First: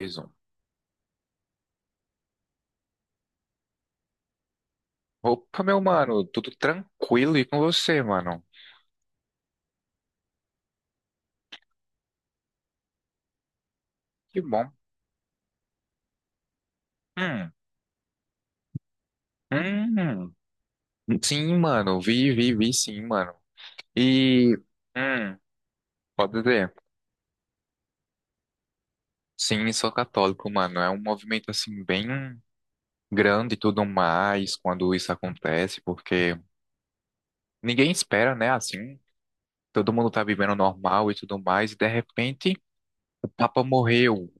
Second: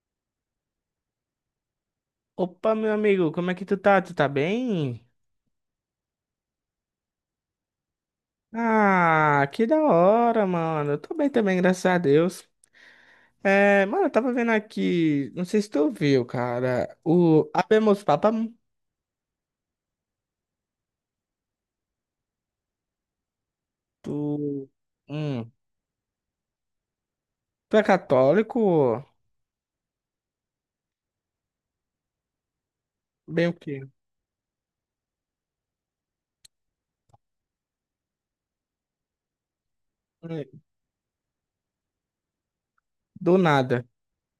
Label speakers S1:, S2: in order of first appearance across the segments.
S1: Mais um.
S2: Opa, meu amigo, como é que tu tá? Tu tá bem?
S1: Opa, meu mano, tudo tranquilo e com você, mano?
S2: Ah, que da hora, mano. Eu tô bem também, graças a Deus. É, mano, eu tava
S1: Que
S2: vendo
S1: bom.
S2: aqui, não sei se tu viu, cara,
S1: Hum,
S2: o Habemus Papam,
S1: hum. Sim, mano, vi, sim, mano. E,
S2: tu,
S1: hum,
S2: hum,
S1: pode dizer,
S2: tu é católico?
S1: sim, sou católico, mano. É um movimento, assim, bem
S2: Bem o
S1: grande e
S2: quê?
S1: tudo mais quando isso acontece, porque ninguém espera, né, assim. Todo mundo tá vivendo
S2: Hum.
S1: normal e tudo mais, e de repente o
S2: Do
S1: Papa
S2: nada.
S1: morreu.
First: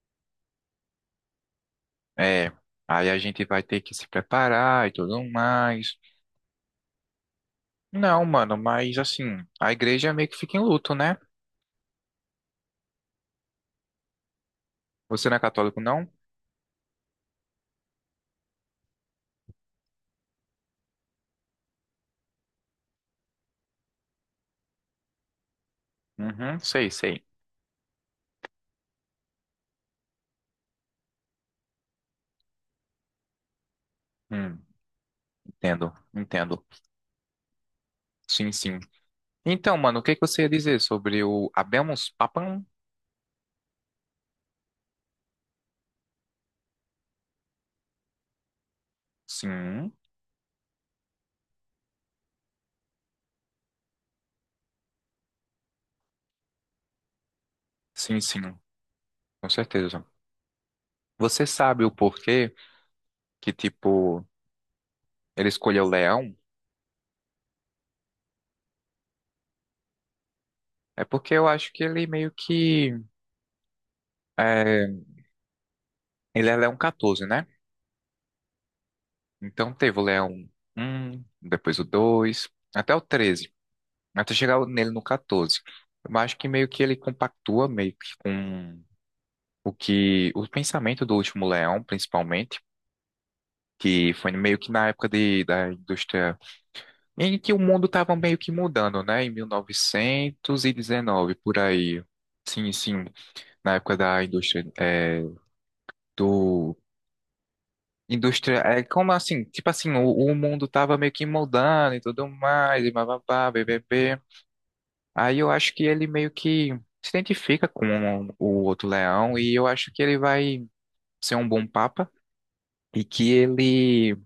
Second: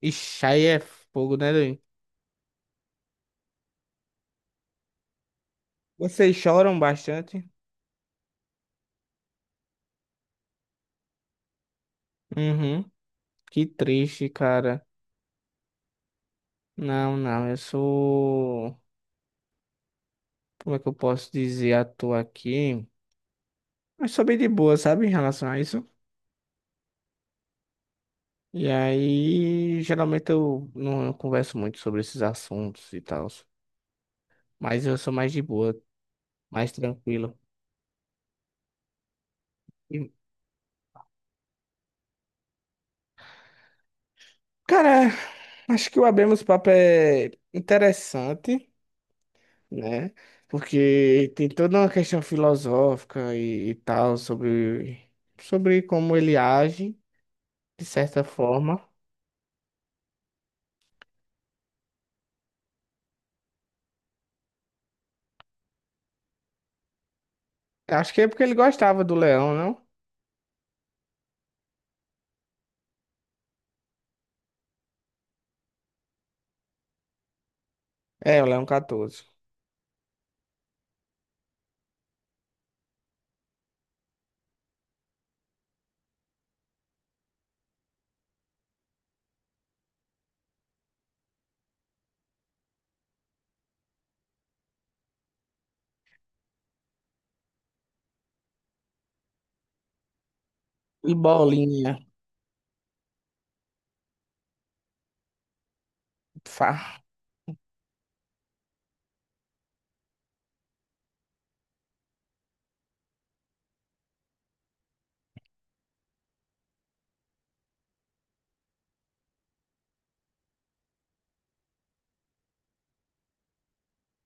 S2: Ixi, aí é fogo, né, doido?
S1: É, aí a gente vai ter que se preparar e tudo mais.
S2: Vocês choram bastante?
S1: Não, mano, mas assim, a igreja meio que fica em luto, né?
S2: Uhum, que triste, cara.
S1: Você não é católico, não?
S2: Não, não, eu sou, como é que eu posso dizer à toa aqui? Eu sou bem de boa, sabe, em relação a isso.
S1: Uhum, sei, sei.
S2: E aí, geralmente eu não eu converso muito sobre esses assuntos e tal.
S1: Hum,
S2: Mas eu sou mais de boa,
S1: entendo, entendo.
S2: mais tranquilo.
S1: Sim, sim. Então,
S2: E,
S1: mano, o que que você ia dizer sobre o Habemus Papam?
S2: cara, acho que o Abemos Papo é interessante,
S1: Sim,
S2: né? Porque tem toda uma questão filosófica e tal sobre como ele age, de
S1: sim,
S2: certa
S1: sim,
S2: forma.
S1: com certeza. Você sabe o porquê que, tipo, ele escolheu o leão?
S2: Acho que é porque ele gostava do Leão, não?
S1: É porque eu acho que ele meio que... é, ele é leão 14, né?
S2: É, o Leão 14.
S1: Então teve o leão um, depois o 2, até o treze, até chegar nele no 14. Eu acho que meio que ele compactua meio que com o pensamento do Último Leão, principalmente, que foi meio que na época de, da indústria em que o mundo estava meio que mudando, né? Em
S2: E
S1: 1919, por
S2: bolinha,
S1: aí. Sim, sim, na época da indústria é, do
S2: fa,
S1: indústria é como assim, tipo assim, o mundo tava meio que mudando e tudo mais, e bababá, bbb. Aí eu acho que ele meio que se identifica com o outro leão e eu acho que ele vai ser um bom papa e que ele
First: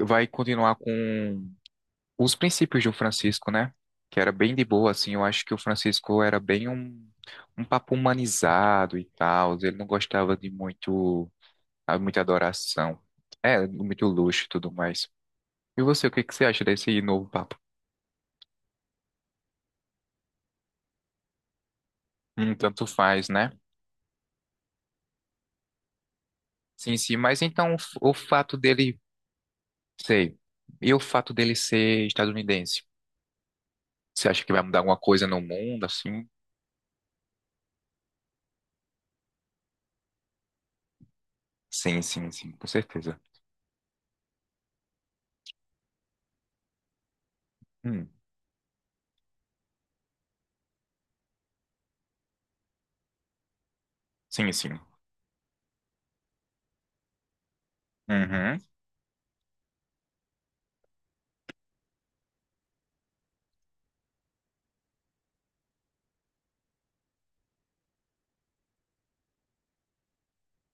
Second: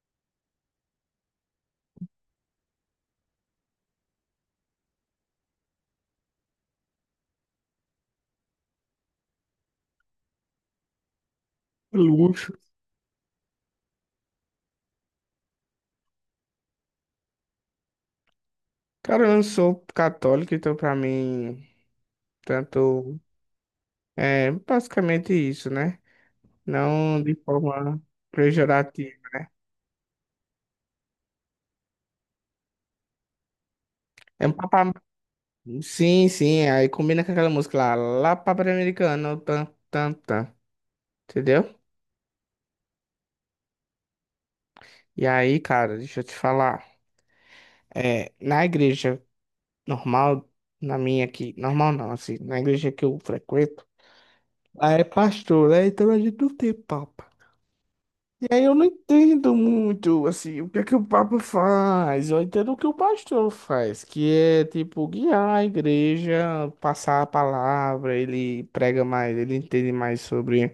S1: vai continuar com os princípios do Francisco, né? Que era bem de boa, assim. Eu acho que o Francisco era um papa humanizado e tal. Ele não gostava de muito, ah, muita
S2: luxo.
S1: adoração. É, muito luxo e tudo mais. E você, o que que você acha desse novo papa?
S2: Cara, eu não sou católico, então pra mim,
S1: Tanto
S2: tanto
S1: faz, né?
S2: é basicamente isso, né?
S1: Sim, sim,
S2: Não de
S1: mas então o
S2: forma
S1: o fato dele.
S2: pejorativa.
S1: Sei. E o fato dele ser estadunidense? Você acha
S2: É
S1: que
S2: um
S1: vai mudar
S2: papá.
S1: alguma coisa no mundo,
S2: Sim,
S1: assim?
S2: sim, aí combina com aquela música lá, lá papai americano, tan, tan, tan, entendeu?
S1: Sim, sim, sim, com certeza.
S2: E aí, cara, deixa eu te falar.
S1: Hum.
S2: É, na igreja normal, na minha aqui, normal não, assim, na igreja que eu frequento,
S1: Sim, sim.
S2: lá é pastor, né? Então a gente não tem papa. E
S1: Uhum.
S2: aí eu não entendo muito, assim, o que é que o Papa faz. Eu entendo o que o pastor faz, que é, tipo, guiar a igreja, passar a palavra, ele prega mais, ele entende mais sobre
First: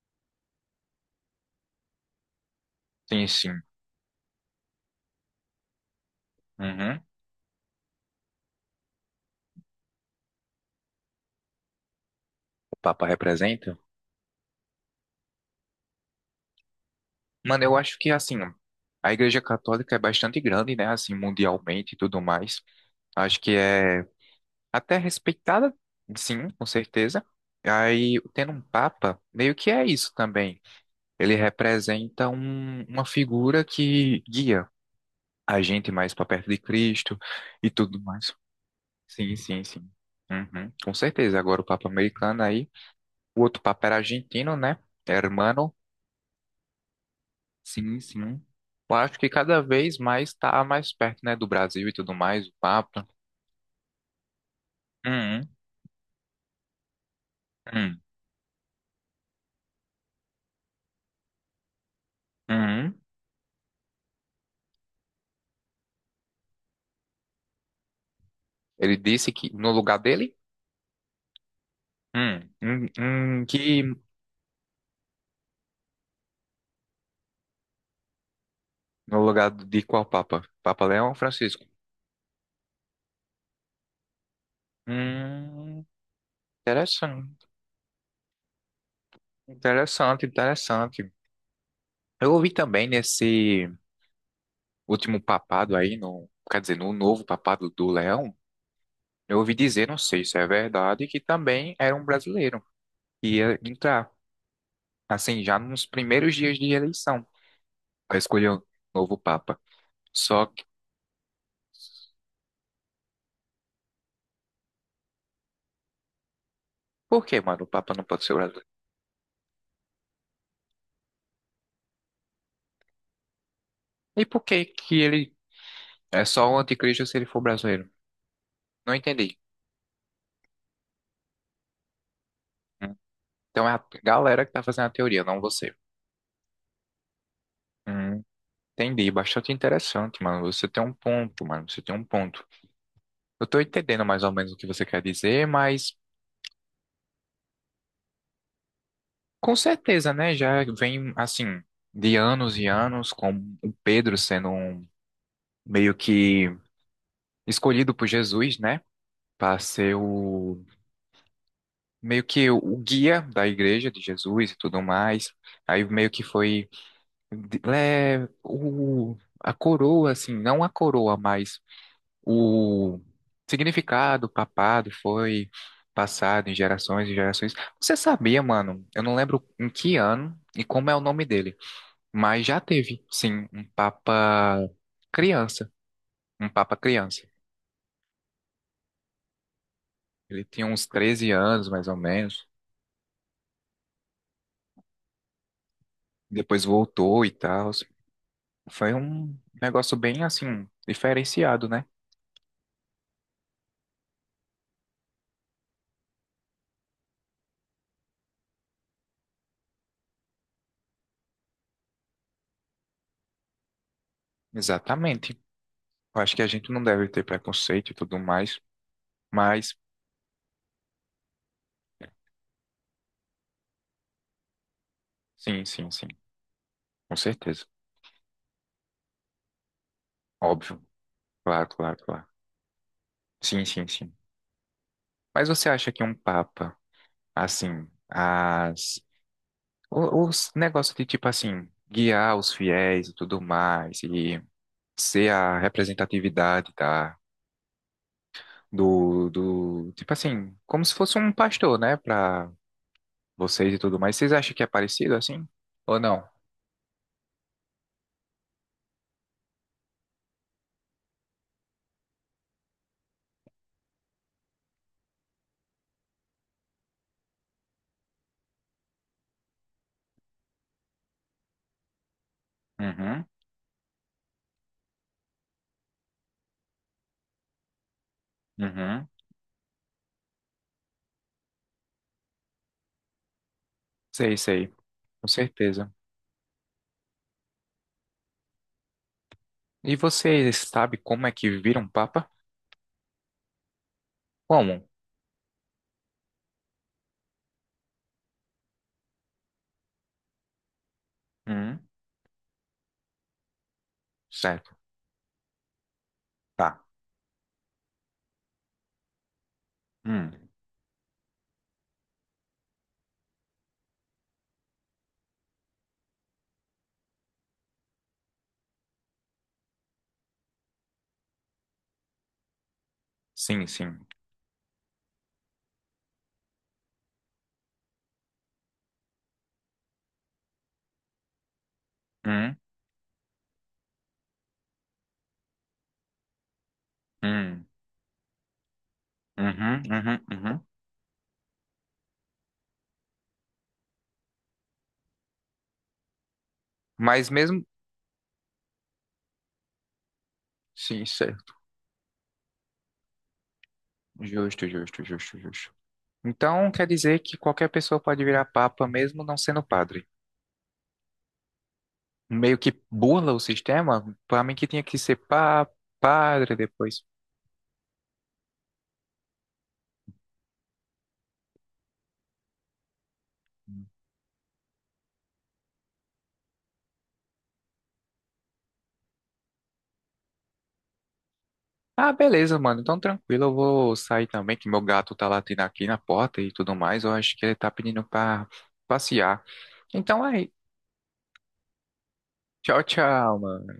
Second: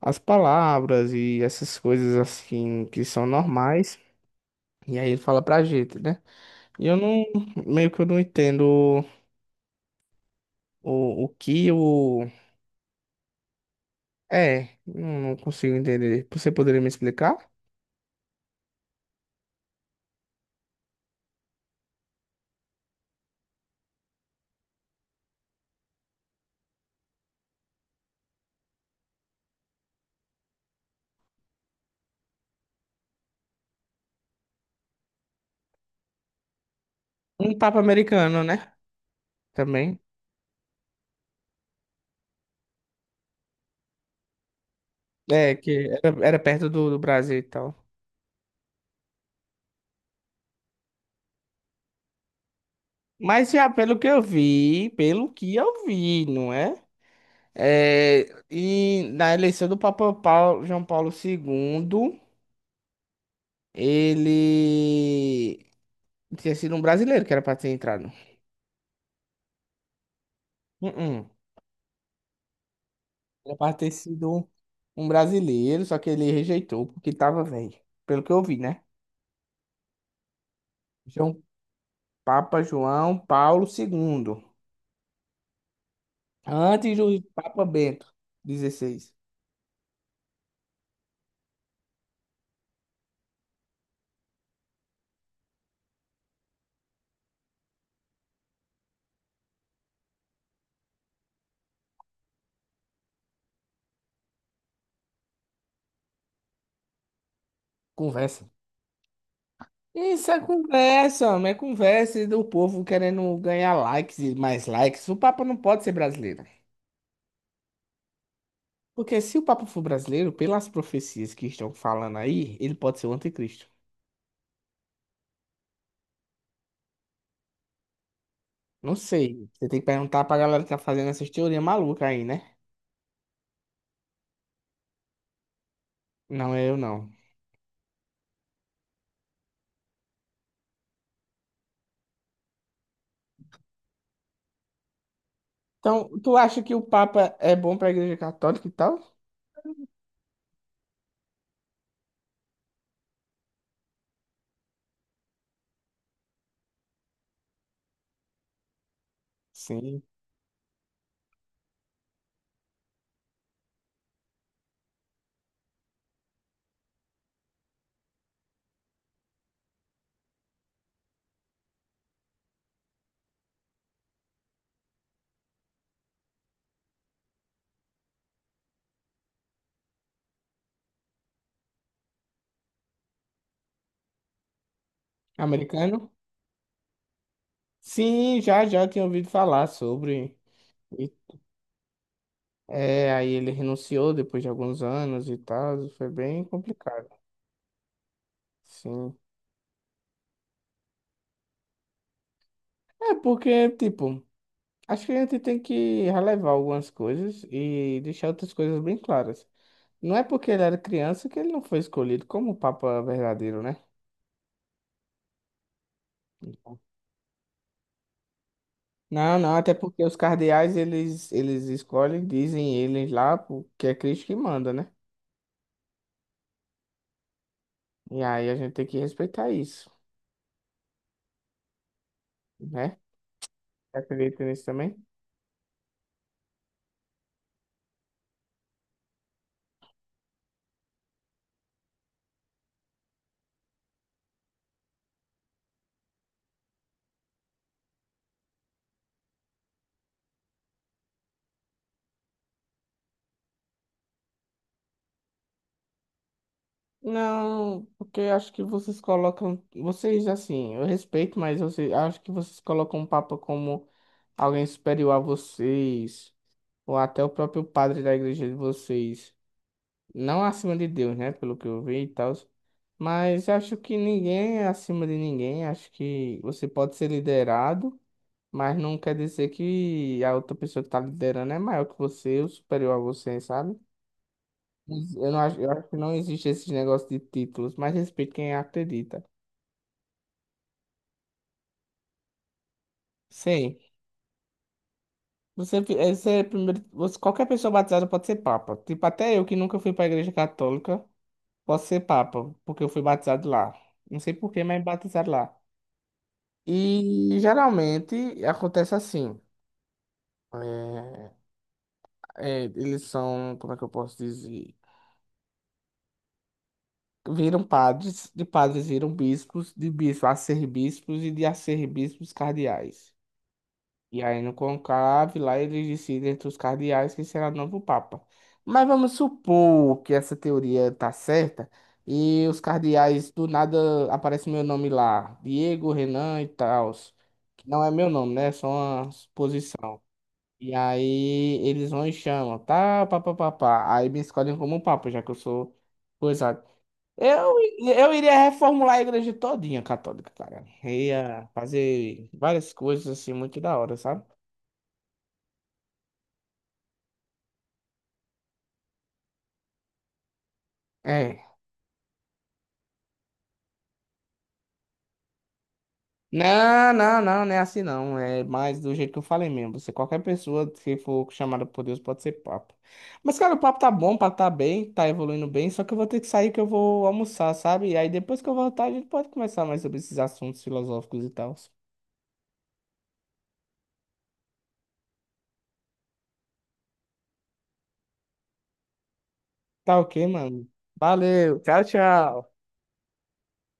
S2: as palavras e essas coisas, assim, que
S1: Sim,
S2: são
S1: sim.
S2: normais. E aí ele fala pra gente, né? E eu
S1: Uhum.
S2: não, meio que eu não entendo o que o...
S1: O Papa representa?
S2: É, não consigo entender. Você poderia me explicar?
S1: Mano, eu acho que, assim, a Igreja Católica é bastante grande, né? Assim, mundialmente e tudo mais. Acho que é até respeitada, sim, com certeza. Aí, tendo um Papa, meio que é isso também. Ele representa uma figura que guia a gente mais para perto de Cristo
S2: Um
S1: e
S2: Papa
S1: tudo mais.
S2: americano, né?
S1: Sim, sim, sim.
S2: Também.
S1: Uhum, com certeza. Agora o Papa americano aí. O outro Papa era argentino, né?
S2: É,
S1: Hermano.
S2: que era, era perto do Brasil e tal.
S1: Sim, sim. Eu acho que cada vez mais está mais perto, né, do Brasil e tudo mais, o Papa.
S2: Mas já pelo que eu vi, pelo
S1: Uhum,
S2: que eu vi, não é?
S1: uhum,
S2: É, e na eleição do Papa Paulo, João Paulo II,
S1: uhum.
S2: ele tinha sido um brasileiro que era para ter entrado.
S1: Ele disse que no lugar dele?
S2: Uh-uh. Era para
S1: Que
S2: ter sido um brasileiro, só que ele rejeitou porque tava velho. Pelo que eu vi, né?
S1: no lugar de qual Papa? Papa Leão ou
S2: João
S1: Francisco?
S2: Papa João Paulo II.
S1: Hum,
S2: Antes do
S1: interessante,
S2: Papa Bento XVI.
S1: interessante, interessante. Eu ouvi também nesse último papado aí, no, quer dizer, no novo papado do Leão, eu ouvi dizer, não sei se é verdade, que também era um brasileiro que ia entrar, assim, já nos primeiros dias de eleição, para
S2: Conversa.
S1: escolher o novo papa.
S2: Isso é
S1: Só que,
S2: conversa, homem, é conversa do povo querendo ganhar likes e mais likes. O Papa não pode ser brasileiro.
S1: por que, mano, o papa não pode ser brasileiro?
S2: Porque se o Papa for brasileiro, pelas profecias que estão falando aí, ele pode ser o anticristo.
S1: E por que que ele é só o anticristo se ele for brasileiro?
S2: Não
S1: Não entendi.
S2: sei. Você tem que perguntar pra galera que tá fazendo essas teorias malucas aí, né?
S1: Hum. Então é a galera que tá fazendo a teoria, não você.
S2: Não é eu, não.
S1: Hum, entendi, bastante interessante, mano. Você tem um ponto, mano, você tem um ponto. Eu tô entendendo mais ou menos o que você quer dizer, mas
S2: Então, tu acha que o Papa é bom pra Igreja Católica e tal?
S1: com certeza, né? Já vem, assim, de anos e anos, com o Pedro sendo um, meio que escolhido por Jesus, né? Para ser
S2: Sim.
S1: o, meio que o guia da igreja de Jesus e tudo mais. Aí meio que foi, de- é, o, a coroa, assim, não a coroa, mas o significado, o papado foi passado em gerações e gerações. Você sabia, mano? Eu não lembro em que ano e como é o nome dele. Mas já teve, sim, criança,
S2: Americano?
S1: um papa criança.
S2: Sim, já, já tinha ouvido falar sobre.
S1: Ele tinha uns
S2: E-
S1: 13 anos, mais ou menos.
S2: É, aí ele renunciou depois de alguns anos e tal. Foi bem
S1: Depois
S2: complicado.
S1: voltou e tal. Foi
S2: Sim.
S1: um negócio bem, assim, diferenciado, né?
S2: É porque, tipo, acho que a gente tem que relevar algumas coisas e deixar outras coisas bem claras. Não é porque ele era criança que ele não foi escolhido como Papa verdadeiro, né?
S1: Exatamente. Eu acho que a gente não deve ter preconceito e tudo mais,
S2: Não, não, até
S1: mas
S2: porque os cardeais, eles escolhem, dizem eles lá, porque é Cristo que manda, né?
S1: sim, sim, sim, com certeza.
S2: E aí a gente tem que respeitar isso,
S1: Óbvio. Claro, claro, claro.
S2: né?
S1: Sim, sim, sim.
S2: Acredita nisso também?
S1: Mas você acha que um papa, assim, as os negócios de tipo assim, guiar os fiéis e tudo mais, e ser a representatividade da, do tipo assim, como se fosse um pastor, né, para vocês e tudo mais. Vocês acham que é parecido assim? Ou não?
S2: Não, porque acho que vocês colocam. Vocês, assim, eu respeito, mas você, acho que vocês colocam o Papa como alguém superior a vocês, ou até o próprio padre da igreja de vocês. Não acima de Deus, né? Pelo que eu vi e tal.
S1: Uhum,
S2: Mas acho que ninguém é acima de ninguém. Acho que você pode ser liderado, mas não
S1: uhum.
S2: quer dizer que a outra pessoa que está liderando é maior que você ou superior a você, sabe?
S1: Sei, sei, com
S2: Eu não acho, eu acho
S1: certeza.
S2: que não existe esse negócio de títulos, mas respeito quem acredita.
S1: E vocês sabem como é que vira um papa?
S2: Sim.
S1: Como?
S2: Você, fi- esse é primeiro, você, qualquer pessoa batizada pode ser papa. Tipo, até eu que nunca fui pra igreja católica,
S1: Hum,
S2: posso ser papa, porque eu fui batizado lá. Não sei por que,
S1: certo,
S2: mas batizado lá.
S1: tá.
S2: E geralmente acontece assim.
S1: Hum,
S2: é, é, eles são, como é que eu posso dizer? Viram padres, de padres viram bispos, de bispos arcebispos e de arcebispos cardeais.
S1: sim, sim.
S2: E aí no conclave lá eles decidem entre os cardeais quem será o novo papa. Mas vamos supor que essa teoria tá certa e
S1: Hum,
S2: os cardeais do nada aparece meu nome lá, Diego, Renan e tal,
S1: hum,
S2: que não é meu nome, né? É só uma
S1: uhum,
S2: suposição.
S1: uhum, uhum.
S2: E aí eles vão e chamam, tá, papapá. Aí me escolhem como papa, já que eu sou coisado.
S1: Mas
S2: Eu,
S1: mesmo.
S2: eu iria reformular a igreja todinha católica, cara.
S1: Sim,
S2: Ia
S1: certo.
S2: fazer várias coisas assim muito da hora, sabe?
S1: Justo, justo, justo, justo. Então quer dizer que qualquer pessoa pode virar papa mesmo não sendo padre.
S2: É.
S1: Meio que burla o sistema, pra mim que tinha que ser pa, padre
S2: Não,
S1: depois.
S2: não, não, não é assim não. É mais do jeito que eu falei mesmo. Você, qualquer pessoa que for chamada por Deus pode ser papo. Mas, cara, o papo tá bom, o papo tá bem, tá evoluindo bem. Só que eu vou ter que sair que eu vou almoçar, sabe? E aí depois que eu voltar, a gente pode conversar mais sobre esses assuntos filosóficos e tal.
S1: Ah, beleza, mano. Então tranquilo, eu vou sair também, que meu gato tá latindo aqui na porta e tudo mais. Eu acho que ele tá pedindo pra passear.
S2: Tá
S1: Então
S2: ok,
S1: aí,
S2: mano. Valeu, tchau, tchau.
S1: tchau, tchau, mano.